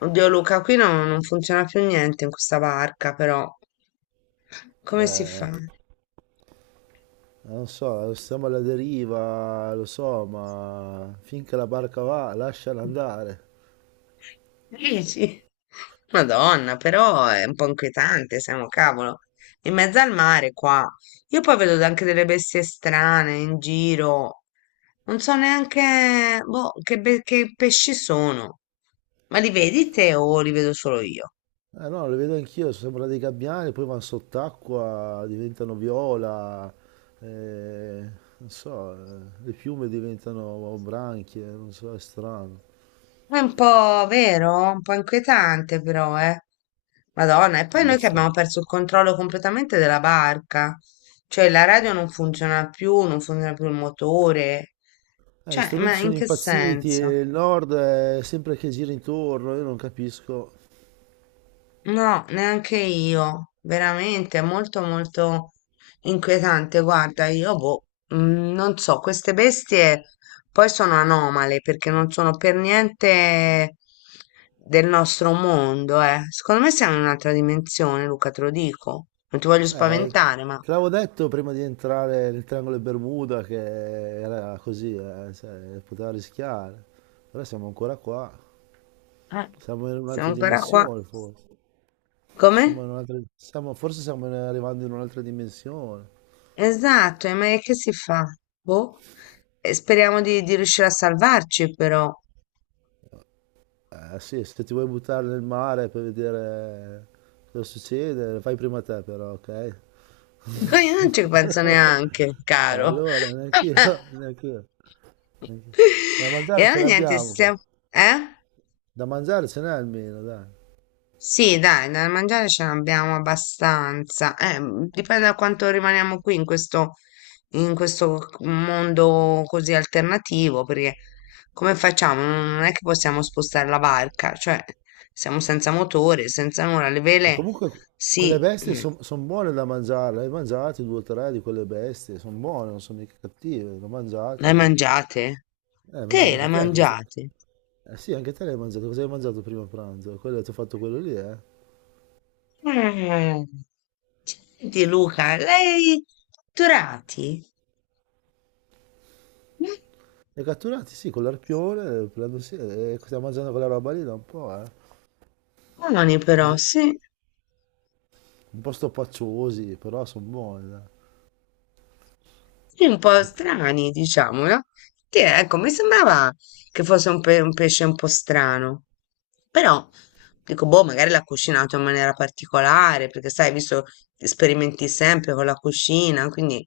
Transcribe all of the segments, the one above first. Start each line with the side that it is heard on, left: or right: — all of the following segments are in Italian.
left: Oddio Luca, qui non funziona più niente in questa barca, però come si fa?
right: Eh, non so, siamo alla deriva, lo so, ma finché la barca va, lasciala andare.
left: Dici? Madonna, però è un po' inquietante, siamo cavolo. In mezzo al mare qua. Io poi vedo anche delle bestie strane in giro. Non so neanche boh, che, che pesci sono. Ma li vedi te o li vedo solo io?
right: Eh no, lo vedo anch'io, sembrano dei gabbiani, poi vanno sott'acqua, diventano viola, eh, non so, le piume diventano branchie, non so, è strano.
left: È un po' vero, un po' inquietante però, eh. Madonna, e poi noi che abbiamo
right: Abbastanza.
left: perso il controllo completamente della barca, cioè la radio non funziona più, non funziona più il motore,
right: Gli
left: cioè, ma
right: strumenti
left: in
right: sono
left: che
right: impazziti e
left: senso?
right: il nord è sempre che gira intorno, io non capisco.
left: No, neanche io, veramente, è molto inquietante. Guarda, io boh, mm, non so, queste bestie poi sono anomale perché non sono per niente del nostro mondo, eh. Secondo me siamo in un'altra dimensione, Luca, te lo dico. Non ti voglio
right: Eh,
left: spaventare, ma
right: te l'avevo detto prima di entrare nel triangolo di Bermuda che era così, cioè, poteva rischiare. Però siamo ancora qua,
left: eh,
right: siamo in
left: siamo
right: un'altra
left: ancora qua.
right: dimensione forse.
left: Come?
right: Siamo in un'altra- siamo- Forse stiamo arrivando in un'altra dimensione.
left: Esatto, e ma che si fa? Boh. E speriamo di riuscire a salvarci, però.
right: Eh sì, se ti vuoi buttare nel mare per vedere cosa succede, fai prima te però, ok?
left: No, io non ci penso neanche, caro.
right: Allora, neanch'io, neanch'io. Da
left: E
right: mangiare ce
left: allora niente,
right: l'abbiamo qua.
left: stiamo... Eh?
right: Da mangiare ce n'è almeno, dai.
left: Sì, dai, da mangiare ce n'abbiamo abbastanza. Dipende da quanto rimaniamo qui in in questo mondo così alternativo, perché come facciamo? Non è che possiamo spostare la barca, cioè siamo senza motore, senza nulla. Le
right: E
left: vele,
right: comunque quelle
left: sì,
right: bestie
left: mm,
right: sono buone da mangiare, le hai mangiate due o tre di quelle bestie, sono buone, non sono mica cattive, l'ho
left: le
right: mangiata
left: hai
right: io.
left: mangiate?
right: Hai
left: Te
right: mangiato
left: le
right: anche
left: hai
right: te,
left: mangiate?
right: eh sì, anche te l'hai mangiato, cosa hai mangiato prima pranzo? Quello, ti ho fatto quello lì, eh?
left: Eh, senti Luca, lei dottorati?
right: Li hai catturati, sì, con l'arpione, prendo, sì, e stiamo mangiando quella roba lì da un po', eh?
left: Buoni però,
right: Mangi-
left: sì.
right: Un po' stoppaccioosi, però sono buoni, dai.
left: Sì, un po' strani, diciamo, no? Che, ecco, mi sembrava che fosse un, un pesce un po' strano, però dico, boh, magari l'ha cucinato in maniera particolare, perché sai, visto che sperimenti sempre con la cucina, quindi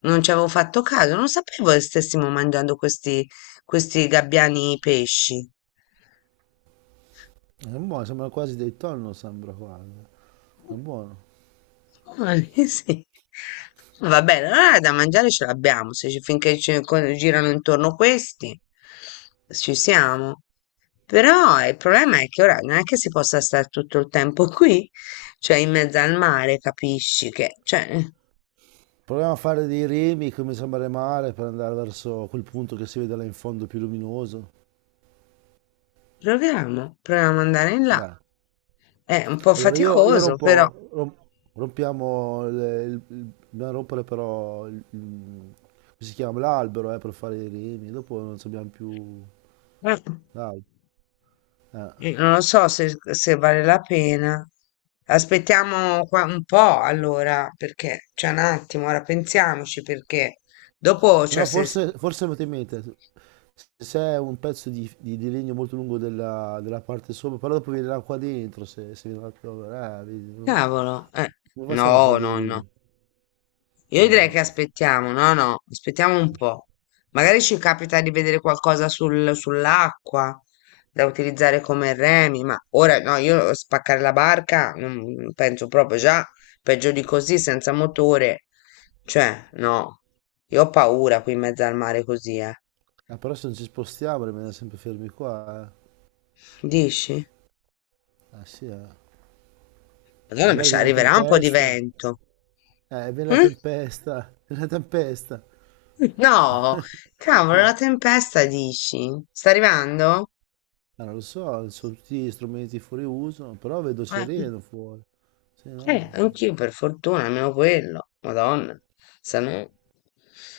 left: non ci avevo fatto caso, non sapevo che stessimo mangiando questi gabbiani pesci.
right: Sono buoni, sembrano quasi dei tonno, sembra quasi. È buono.
left: Ah, sì. Va bene, allora da mangiare ce l'abbiamo, se finché ci girano intorno questi, ci siamo. Però il problema è che ora non è che si possa stare tutto il tempo qui, cioè in mezzo al mare, capisci che, cioè,
right: Proviamo a fare dei remi come sembra mare per andare verso quel punto che si vede là in fondo più luminoso.
left: proviamo ad andare in là.
right: Dai.
left: È un po'
right: Allora io
left: faticoso, però.
right: rompiamo, dobbiamo rompere però, come si chiama, l'albero per fare i remi, dopo non ci abbiamo più
left: Eh.
right: l'albero. Eh.
left: Non so se vale la pena. Aspettiamo qua un po' allora, perché c'è un attimo, ora pensiamoci perché
right: Se
left: dopo, cioè,
right: No,
left: se...
right: forse, forse avete in mente, se c'è un pezzo di, di legno molto lungo della, della parte sopra, però dopo viene l'acqua dentro, se viene l'acqua, vedi,
left: Cavolo,
right: come facciamo a fare dei
left: no.
right: remi? Eh
left: Io direi che
right: no.
left: aspettiamo, no, no, aspettiamo un po'. Magari ci capita di vedere qualcosa sull'acqua da utilizzare come remi, ma ora no, io spaccare la barca non penso proprio già, peggio di così, senza motore. Cioè, no, io ho paura qui in mezzo al mare così, eh.
right: Ah, però se non ci spostiamo rimaniamo sempre fermi qua, eh.
left: Dici?
right: Ah sì, eh.
left: Madonna, ma
right: Magari
left: ci
right: viene la
left: arriverà un po' di
right: tempesta.
left: vento.
right: Viene la
left: Mm?
right: tempesta, viene la tempesta.
left: No, cavolo, la tempesta dici? Sta arrivando?
right: Ah, non lo so, sono tutti strumenti fuori uso, però vedo
left: Eh.
right: sereno fuori. Se no,
left: Anch'io per fortuna, almeno quello. Madonna, se no...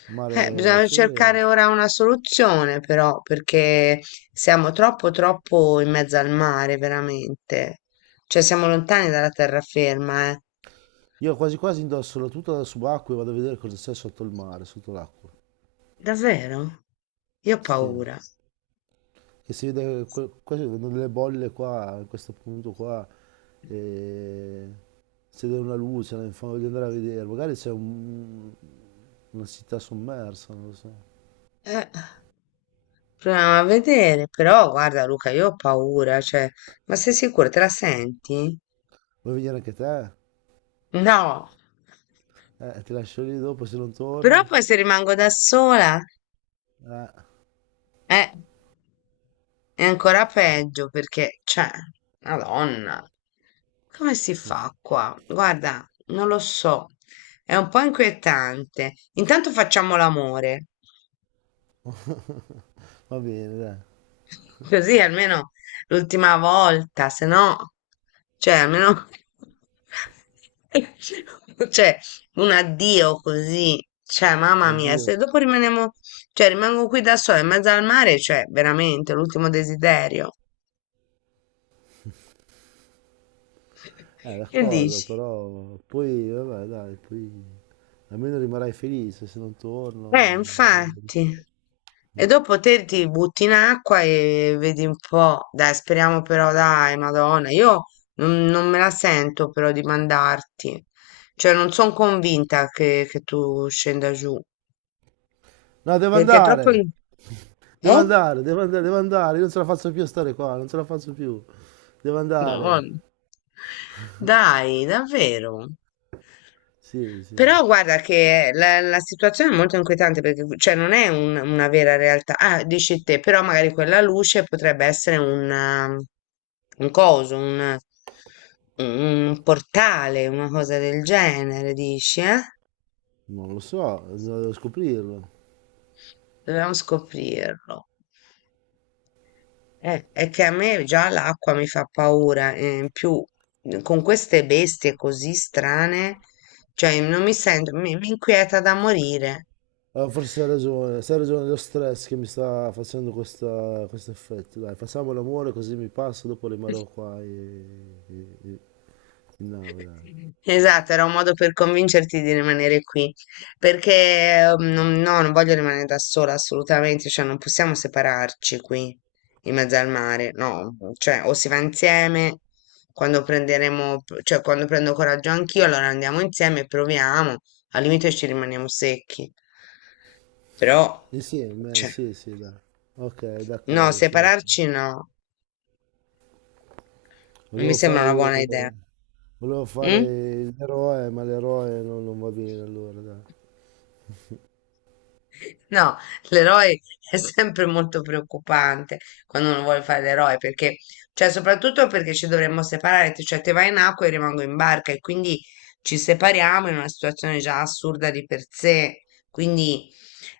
right: il mare è
left: Bisogna
right: fermo.
left: cercare ora una soluzione però, perché siamo troppo in mezzo al mare, veramente. Cioè siamo lontani dalla terraferma, eh.
right: Io quasi quasi indosso la tuta da subacqueo e vado a vedere cosa c'è sotto il mare, sotto l'acqua.
left: Davvero? Io ho
right: Sì,
left: paura.
right: che si vede, quasi vedo delle bolle qua, in questo punto qua. E... se c'è una luce, voglio andare a vedere, magari c'è un, una città sommersa, non lo so.
left: Eh, proviamo a vedere, però guarda Luca, io ho paura, cioè, ma sei sicuro? Te la senti?
right: Vuoi venire anche te?
left: No.
right: Ti lascio lì dopo se non
left: Però
right: torno?
left: poi se rimango da sola...
right: Eh,
left: Eh, è ancora peggio perché, cioè, Madonna, come si fa qua? Guarda, non lo so, è un po' inquietante. Intanto facciamo l'amore,
right: va bene, dai,
left: così almeno l'ultima volta, se no, cioè, almeno, cioè, un addio così, cioè, mamma mia,
right: addio.
left: se dopo rimaniamo, cioè, rimango qui da sola in mezzo al mare, cioè, veramente, l'ultimo desiderio. Che
right: D'accordo,
left: dici?
right: però poi, vabbè, dai, poi almeno rimarrai felice se non torno.
left: Infatti. E dopo te ti butti in acqua e vedi un po'. Dai, speriamo però, dai, Madonna. Io non me la sento però di mandarti. Cioè, non sono convinta che tu scenda giù.
right: No, devo
left: Perché è troppo...
right: andare!
left: in-
right: Devo
left: Eh?
right: andare, devo andare, devo andare, io non ce la faccio più a stare qua, non ce la faccio più. Devo andare.
left: Madonna. Dai, davvero.
right: Sì, sì.
left: Però guarda che la situazione è molto inquietante perché cioè, non è una vera realtà. Ah, dici te, però magari quella luce potrebbe essere un, un coso, un portale, una cosa del genere, dici, eh?
right: Non lo so, devo scoprirlo.
left: Dobbiamo scoprirlo. È che a me già l'acqua mi fa paura, in più con queste bestie così strane, cioè non mi sento, mi inquieta da morire.
right: Ah, forse hai ragione, se hai ragione, è lo stress che mi sta facendo questo effetto. Dai, facciamo l'amore così mi passa, dopo rimarrò qua in nave, dai.
left: Esatto, era un modo per convincerti di rimanere qui, perché no, non voglio rimanere da sola assolutamente, cioè non possiamo separarci qui in mezzo al mare, no, cioè o si va insieme quando prenderemo, cioè quando prendo coraggio anch'io, allora andiamo insieme e proviamo, al limite ci rimaniamo secchi, però,
right: Insieme,
left: cioè,
right: sì, sì, dai. Ok,
left: no,
right: d'accordo, sono d'accordo.
left: separarci no, non mi
right: Volevo
left: sembra una
right: fare,
left: buona idea.
right: volevo
left: Mm?
right: fare l'eroe, ma l'eroe non va bene allora, dai.
left: No, l'eroe è sempre molto preoccupante quando uno vuole fare l'eroe, perché, cioè, soprattutto perché ci dovremmo separare, cioè te vai in acqua e io rimango in barca e quindi ci separiamo in una situazione già assurda di per sé, quindi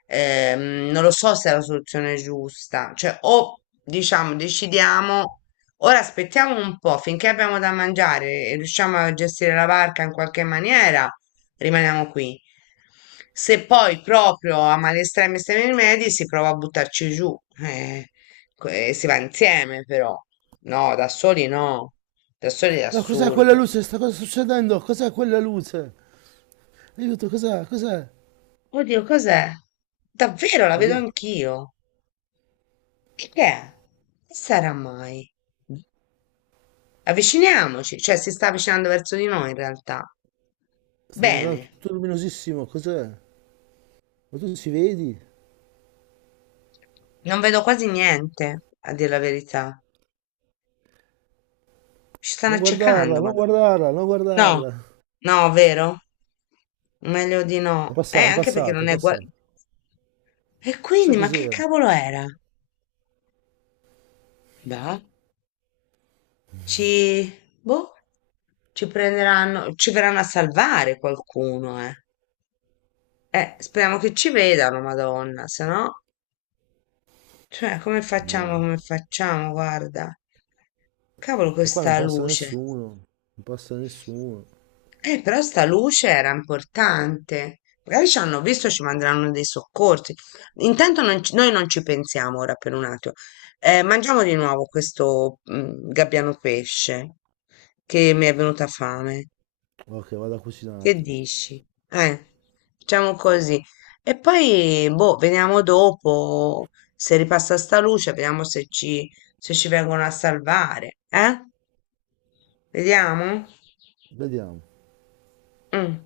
left: non lo so se è la soluzione giusta, cioè o diciamo decidiamo, ora aspettiamo un po' finché abbiamo da mangiare e riusciamo a gestire la barca in qualche maniera, rimaniamo qui. Se poi proprio a male estreme estremi rimedi si prova a buttarci giù, eh, si va insieme però, no, da soli no, da soli è
right: No, cos'è quella
left: assurdo.
right: luce? Sta cosa succedendo? Cos'è quella luce? Aiuto, cos'è? Cos'è?
left: Oddio, cos'è? Davvero, la
right: La
left: vedo
right: vedi-
left: anch'io. Che è? Che sarà mai? Avviciniamoci, cioè si sta avvicinando verso di noi in realtà.
right: Sta diventando
left: Bene,
right: tutto luminosissimo, cos'è? Ma tu ci vedi?
left: non vedo quasi niente, a dire la verità. Ci stanno
right: Non
left: accecando,
right: guardarla, non
left: madonna.
right: guardarla, non
left: No,
right: guardarla.
left: no, vero? Meglio di
right: È
left: no.
right: passata, è
left: Anche perché
right: passata, è
left: non è gua-
right: passata.
left: E
right: Chissà
left: quindi, ma che
right: cos'era.
left: cavolo era? Beh, ci... boh, ci prenderanno, ci verranno a salvare qualcuno, eh. Speriamo che ci vedano, madonna, se no... Cioè,
right: Ma...
left: come facciamo, guarda. Cavolo
right: ma qua non
left: questa
right: passa
left: luce.
right: nessuno. Non passa nessuno.
left: Però sta luce era importante. Magari ci hanno visto, ci manderanno dei soccorsi. Intanto non noi non ci pensiamo ora per un attimo. Mangiamo di nuovo questo mm, gabbiano pesce che mi è venuta fame.
right: Ok, vado a
left: Che
right: cucinarti.
left: dici? Eh, facciamo così. E poi, boh, vediamo dopo se ripassa sta luce, vediamo se ci, se ci vengono a salvare. Eh? Vediamo?
right: Vediamo.
left: Mm.